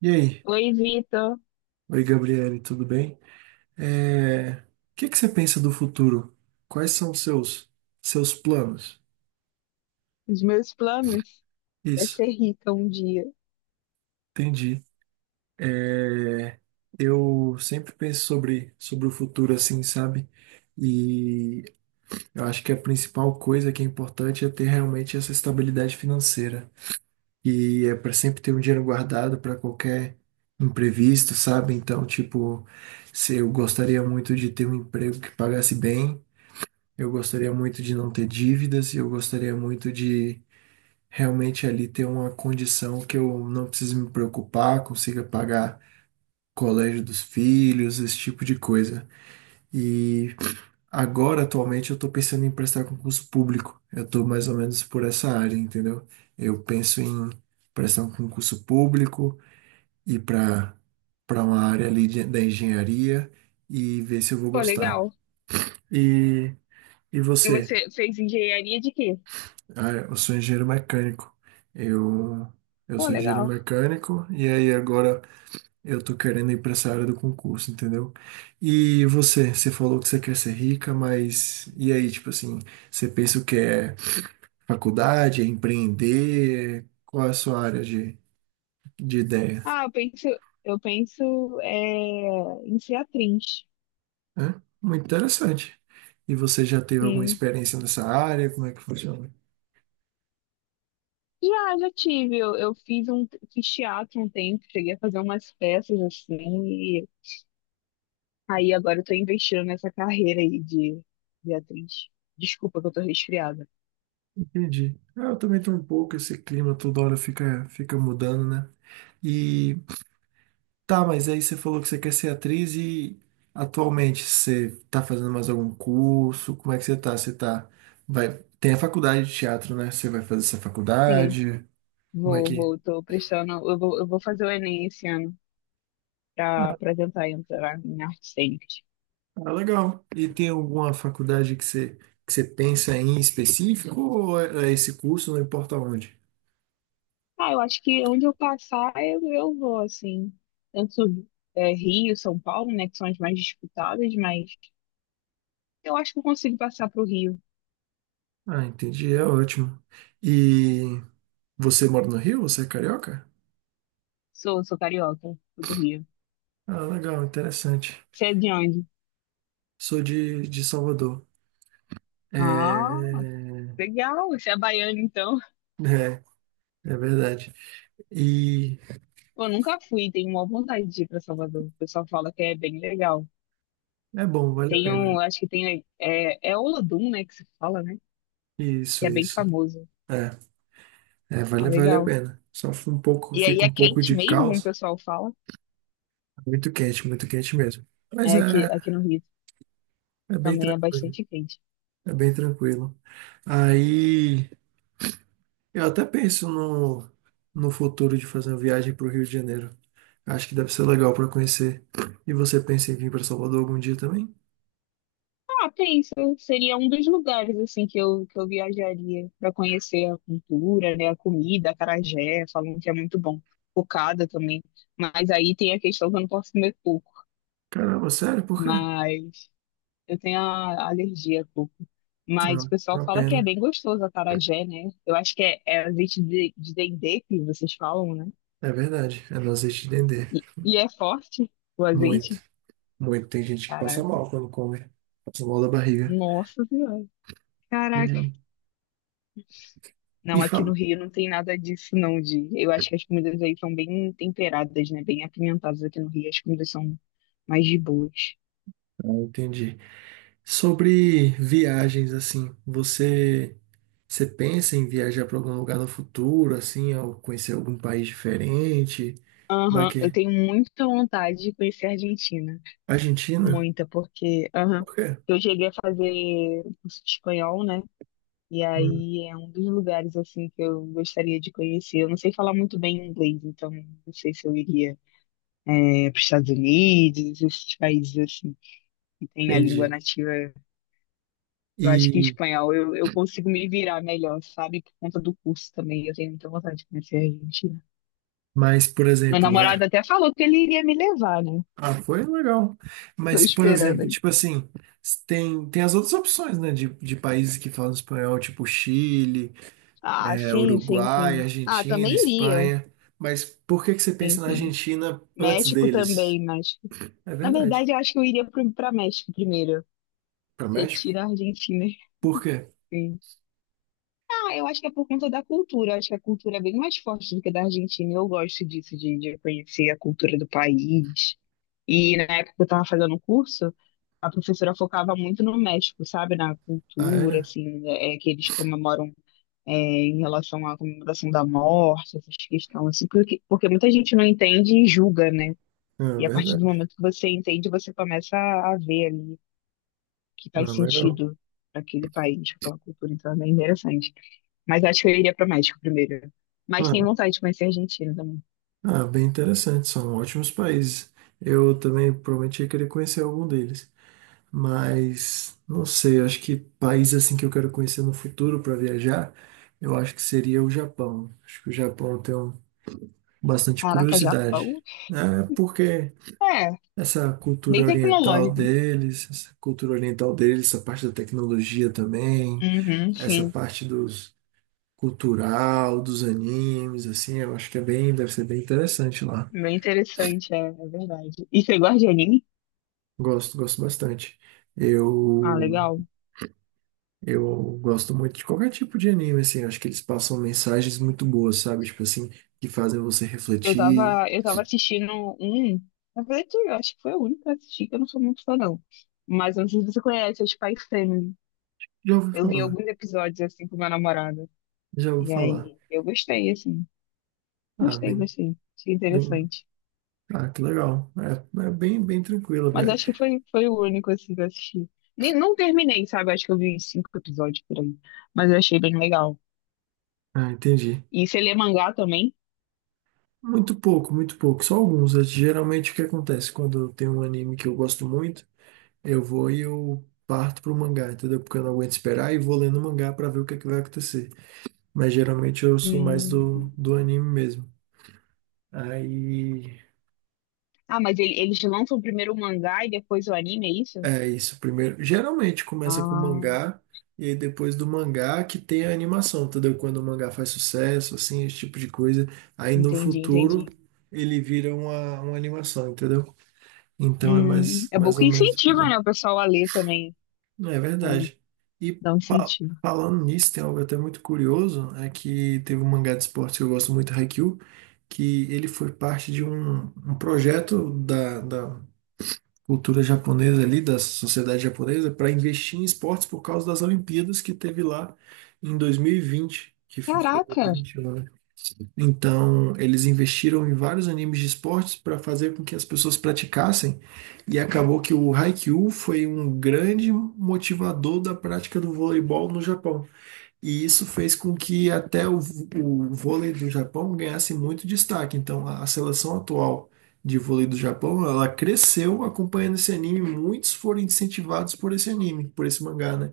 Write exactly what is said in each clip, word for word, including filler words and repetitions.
E aí? Oi, Vitor. Oi, Gabriele, tudo bem? É, O que que você pensa do futuro? Quais são os seus seus planos? Os meus planos é Isso, ser rica um dia. entendi. É, Eu sempre penso sobre sobre o futuro assim, sabe? E eu acho que a principal coisa que é importante é ter realmente essa estabilidade financeira. E é para sempre ter um dinheiro guardado para qualquer imprevisto, sabe? Então, tipo, se eu gostaria muito de ter um emprego que pagasse bem. Eu gostaria muito de não ter dívidas, e eu gostaria muito de realmente ali ter uma condição que eu não precise me preocupar, consiga pagar colégio dos filhos, esse tipo de coisa. E agora, atualmente, eu estou pensando em prestar concurso público. Eu estou mais ou menos por essa área, entendeu? Eu penso em prestar um concurso público e para para uma área ali de- da engenharia e ver se eu vou Pô, gostar. legal. E, e E você? você fez engenharia de quê? Ah, eu sou engenheiro mecânico. Eu, eu Pô, sou engenheiro legal. mecânico e aí agora eu tô querendo ir para essa área do concurso, entendeu? E você, você falou que você quer ser rica, mas e aí, tipo assim, você pensa o que é faculdade, é empreender? Qual é a sua área de, de ideia? Ah, eu penso, eu penso é, em ser atriz. Hã? Muito interessante. E você já teve alguma Sim. experiência nessa área? Como é que funciona? Já, já tive. Eu, eu fiz um, fiz teatro um tempo, cheguei a fazer umas peças assim. E aí agora eu tô investindo nessa carreira aí de, de atriz. Desculpa que eu tô resfriada. Entendi. Ah, eu também tô um pouco, esse clima toda hora fica, fica mudando, né? E Tá, mas aí você falou que você quer ser atriz e atualmente você tá fazendo mais algum curso? Como é que você tá? Você tá. Vai... Tem a faculdade de teatro, né? Você vai fazer essa Sim, faculdade? Como é vou, que. vou, tô prestando. Eu vou, eu vou fazer o Enem esse ano para Ah, para tentar entrar em artes cênicas. ah, legal. E tem alguma faculdade que você, que você pensa em específico ou é é esse curso, não importa onde? Ah, eu acho que onde eu passar, eu, eu vou, assim. Tanto é, Rio, São Paulo, né, que são as mais disputadas, mas eu acho que eu consigo passar pro Rio. Ah, entendi, é ótimo. E você mora no Rio? Você é carioca? Sou, sou carioca, sou do Rio. Ah, legal, interessante. Você é de onde? Sou de, de Salvador. Ah, É, legal, você é baiano, então. é. É verdade. E Eu nunca fui, tenho uma vontade de ir para Salvador. O pessoal fala que é bem legal. é bom, vale a Tem um, pena. acho que tem, é, é Olodum, né, que se fala, né, que Isso, é bem isso. famoso. É, é, Ah, vale, vale a legal. pena. Só fica um pouco, E aí fica é um pouco quente de mesmo, como o caos. pessoal fala. Muito quente, muito quente mesmo. Mas É, aqui, é, aqui no Rio é bem também é tranquilo. bastante quente. É bem tranquilo. Aí eu até penso no, no futuro de fazer uma viagem para o Rio de Janeiro. Acho que deve ser legal para conhecer. E você pensa em vir para Salvador algum dia também? Ah, penso, seria um dos lugares assim que eu, que eu viajaria para conhecer a cultura, né, a comida, acarajé, falam que é muito bom. Cocada também. Mas aí tem a questão que eu não posso comer coco, Caramba, sério? Por quê? mas eu tenho a alergia a coco. Não, Mas o não pessoal é uma fala que é pena. bem gostoso acarajé, né? Eu acho que é, é azeite de, de dendê que vocês falam, né? É verdade. É nós de entender. E, e é forte o Muito. azeite. Muito. Tem gente que passa Caraca. mal quando come. Passa mal da barriga. Nossa Senhora. Caraca. É. E Não, aqui no fala. Rio não tem nada disso, não, de. Eu acho que as comidas aí são bem temperadas, né? Bem apimentadas aqui no Rio. As comidas são mais de boas. Ah, entendi. Sobre viagens, assim, você, você pensa em viajar para algum lugar no futuro, assim, ou conhecer algum país diferente? Como é Aham, que eu é? tenho muita vontade de conhecer a Argentina. Argentina? Muita, porque aham, Por quê? eu cheguei a fazer curso de espanhol, né? E Hum, aí é um dos lugares assim que eu gostaria de conhecer. Eu não sei falar muito bem inglês, então não sei se eu iria eh, para os Estados Unidos, esses países assim que tem a língua entendi. nativa. Eu acho que E, espanhol eu, eu consigo me virar melhor, sabe? Por conta do curso também. Eu tenho muita vontade de conhecer a Argentina. mas, por Meu exemplo, é. namorado até falou que ele iria me levar, né? Ah, foi legal. Tô Mas, por esperando exemplo, aí. tipo assim, tem, tem as outras opções, né, de, de países que falam espanhol, tipo Chile. Ah, é, sim, sim, Uruguai, sim. Ah, Argentina, também iria. Espanha. Mas por que que você Sim, pensa na sim. Argentina antes México deles? também, México. É Na verdade. verdade, eu acho que eu iria pro- pra México primeiro. Para México? Retira a Argentina. Por quê? Sim. Ah, eu acho que é por conta da cultura. Eu acho que a cultura é bem mais forte do que a da Argentina. Eu gosto disso, de, de conhecer a cultura do país. E na época que eu estava fazendo o curso, a professora focava muito no México, sabe? Na Ah, cultura, era? assim, é, é que eles comemoram é, em relação à comemoração da morte, essas questões, assim, porque, porque muita gente não entende e julga, né? Ah, E a partir do verdade. momento que você entende, você começa a, a ver ali que Ah, faz legal. sentido para aquele país, para aquela cultura. Então é bem interessante. Mas acho que eu iria para o México primeiro. Mas Ah, tenho vontade de conhecer a Argentina também. ah, bem interessante. São ótimos países. Eu também prometi querer conhecer algum deles. Mas não sei, acho que país assim que eu quero conhecer no futuro para viajar, eu acho que seria o Japão. Acho que o Japão eu tenho bastante Caraca, curiosidade. Japão? É porque É, Essa cultura bem oriental tecnológico. deles, essa cultura oriental deles, essa parte da tecnologia também, Uhum, essa sim. parte dos cultural, dos animes, assim, eu acho que é bem, deve ser bem interessante lá. Bem interessante, é, é verdade. E você gosta de anime? Gosto, gosto bastante. Ah, Eu, legal. eu gosto muito de qualquer tipo de anime, assim, acho que eles passam mensagens muito boas, sabe? Tipo assim, que fazem você Eu refletir. tava, eu tava assistindo um. Na verdade, eu acho que foi o único que eu assisti, que eu não sou muito fã, não. Mas eu não sei se você conhece, é Spy Family. Já ouvi Eu vi falar, alguns episódios assim com meu namorado. já ouvi E falar. aí, eu gostei, assim. Ah, Gostei, bem, gostei. Achei bem, interessante. ah, que legal. É, é bem, bem tranquilo, Mas velho. acho que foi, foi o único assim que eu assisti. Nem, não terminei, sabe? Acho que eu vi cinco episódios por aí. Mas eu achei bem legal. Ah, entendi. E você lê mangá também? Muito pouco, muito pouco, só alguns. É, geralmente o que acontece quando tem um anime que eu gosto muito, eu vou e eu parto pro mangá, entendeu? Porque eu não aguento esperar e vou lendo o mangá pra ver o que é que vai acontecer. Mas geralmente eu sou mais Hum. do, do anime mesmo. Aí Ah, mas ele- eles lançam primeiro o mangá e depois o anime, é isso? é isso, primeiro. Geralmente começa com Ah, mangá e aí depois do mangá que tem a animação, entendeu? Quando o mangá faz sucesso, assim, esse tipo de coisa, aí no entendi, futuro entendi. ele vira uma, uma animação, entendeu? Então é Hum, mais, é bom mais que ou menos. incentiva, né, o pessoal a ler também. Não, é Ali, verdade. E dá um fa- incentivo. falando nisso, tem algo até muito curioso, é que teve um mangá de esportes que eu gosto muito, Haikyuu, que ele foi parte de um, um projeto da, da cultura japonesa ali, da sociedade japonesa, para investir em esportes por causa das Olimpíadas que teve lá em dois mil e vinte, que foi Caraca, dois mil e vinte e um. Então, eles investiram em vários animes de esportes para fazer com que as pessoas praticassem, e acabou que o Haikyuu foi um grande motivador da prática do voleibol no Japão. E isso fez com que até o, v- o vôlei do Japão ganhasse muito destaque. Então, a, a seleção atual de, vôlei do Japão, ela cresceu acompanhando esse anime, muitos foram incentivados por esse anime, por esse mangá, né?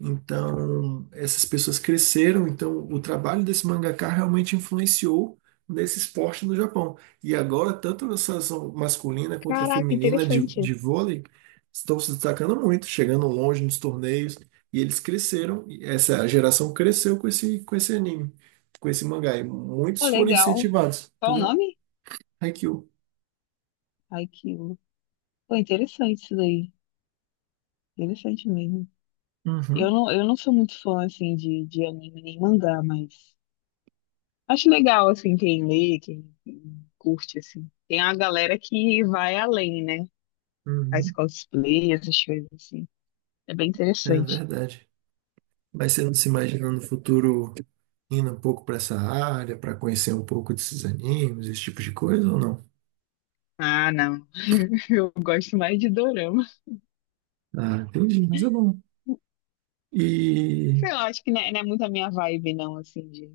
Então, essas pessoas cresceram, então o trabalho desse mangaka realmente influenciou nesse esporte no Japão. E agora, tanto a seleção masculina quanto a caraca, feminina de, interessante. de vôlei estão se destacando muito, chegando longe nos torneios, e eles cresceram, e essa geração cresceu com esse, com esse anime, com esse mangá, e Pô, muitos foram legal. incentivados, Qual o entendeu? nome? Haikyuu. Ai, que... Pô, interessante isso daí. Interessante mesmo. Eu Uhum, não, eu não sou muito fã, assim, de, de anime nem mangá, mas acho legal, assim, quem lê, quem, quem curte, assim. Tem a galera que vai além, né? Faz uhum, cosplay, essas coisas, assim. É bem é interessante. verdade. Mas você não se imagina no futuro indo um pouco para essa área, para conhecer um pouco desses animes, esse tipo de coisa ou não? Ah, não. Eu gosto mais de dorama. Ah, entendi, mas é bom. E Sei lá, acho que não é, não é muito a minha vibe, não, assim, de...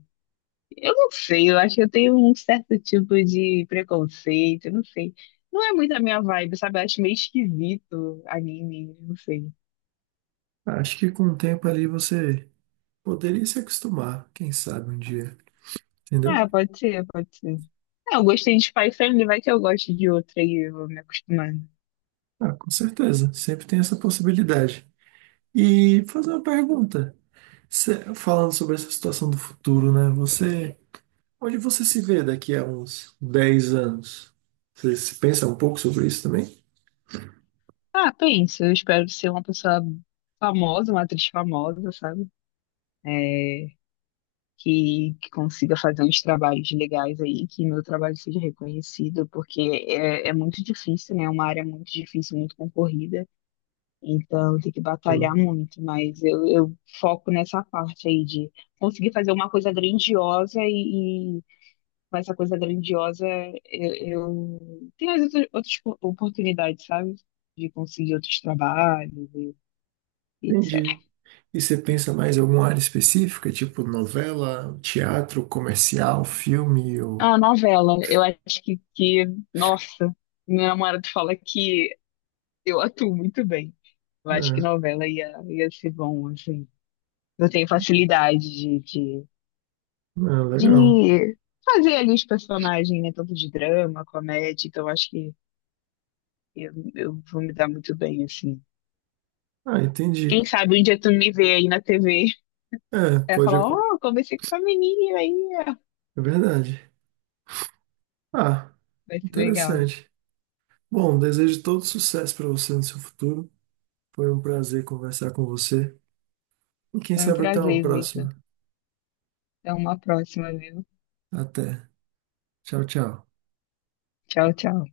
Eu não sei, eu acho que eu tenho um certo tipo de preconceito, eu não sei. Não é muito a minha vibe, sabe? Eu acho meio esquisito anime, não sei. acho que com o tempo ali você poderia se acostumar, quem sabe um dia, entendeu? Ah, pode ser, pode ser. Ah, eu gostei de Spy Family, vai que eu gosto de outra e eu vou me acostumando. Ah, com certeza, sempre tem essa possibilidade. E fazer uma pergunta, Cê- falando sobre essa situação do futuro, né? Você, onde você se vê daqui a uns dez anos? Você se pensa um pouco sobre isso também? Ah, pensa, eu espero ser uma pessoa famosa, uma atriz famosa, sabe? É, que, que consiga fazer uns trabalhos legais aí, que meu trabalho seja reconhecido, porque é, é muito difícil, né? É uma área muito difícil, muito concorrida, então tem que batalhar Sim, muito, mas eu, eu foco nessa parte aí de conseguir fazer uma coisa grandiosa e mas essa coisa grandiosa, eu, eu tenho as outras, outras po- oportunidades, sabe? De conseguir outros trabalhos e e et cetera. entendi. E você pensa mais em alguma área específica, tipo novela, teatro, comercial, filme ou... A novela, eu acho que, que, nossa, meu namorado fala que eu atuo muito bem. Eu acho que É, novela ia, ia ser bom, assim. Eu tenho facilidade de, de, ah, legal. de fazer ali os personagens, né? Tanto de drama, comédia, então eu acho que eu, eu vou me dar muito bem, assim. Ah, Quem entendi. sabe um dia tu me vê aí na T V. É, Ela pode... falou, acon- "oh, comecei com essa menina aí, ó." É verdade. Ah, Vai ser legal. interessante. Bom, desejo todo sucesso para você no seu futuro. Foi um prazer conversar com você. E quem Foi um sabe até uma prazer, próxima. Vitor. Até uma próxima, viu? Até. Tchau, tchau. Tchau, tchau.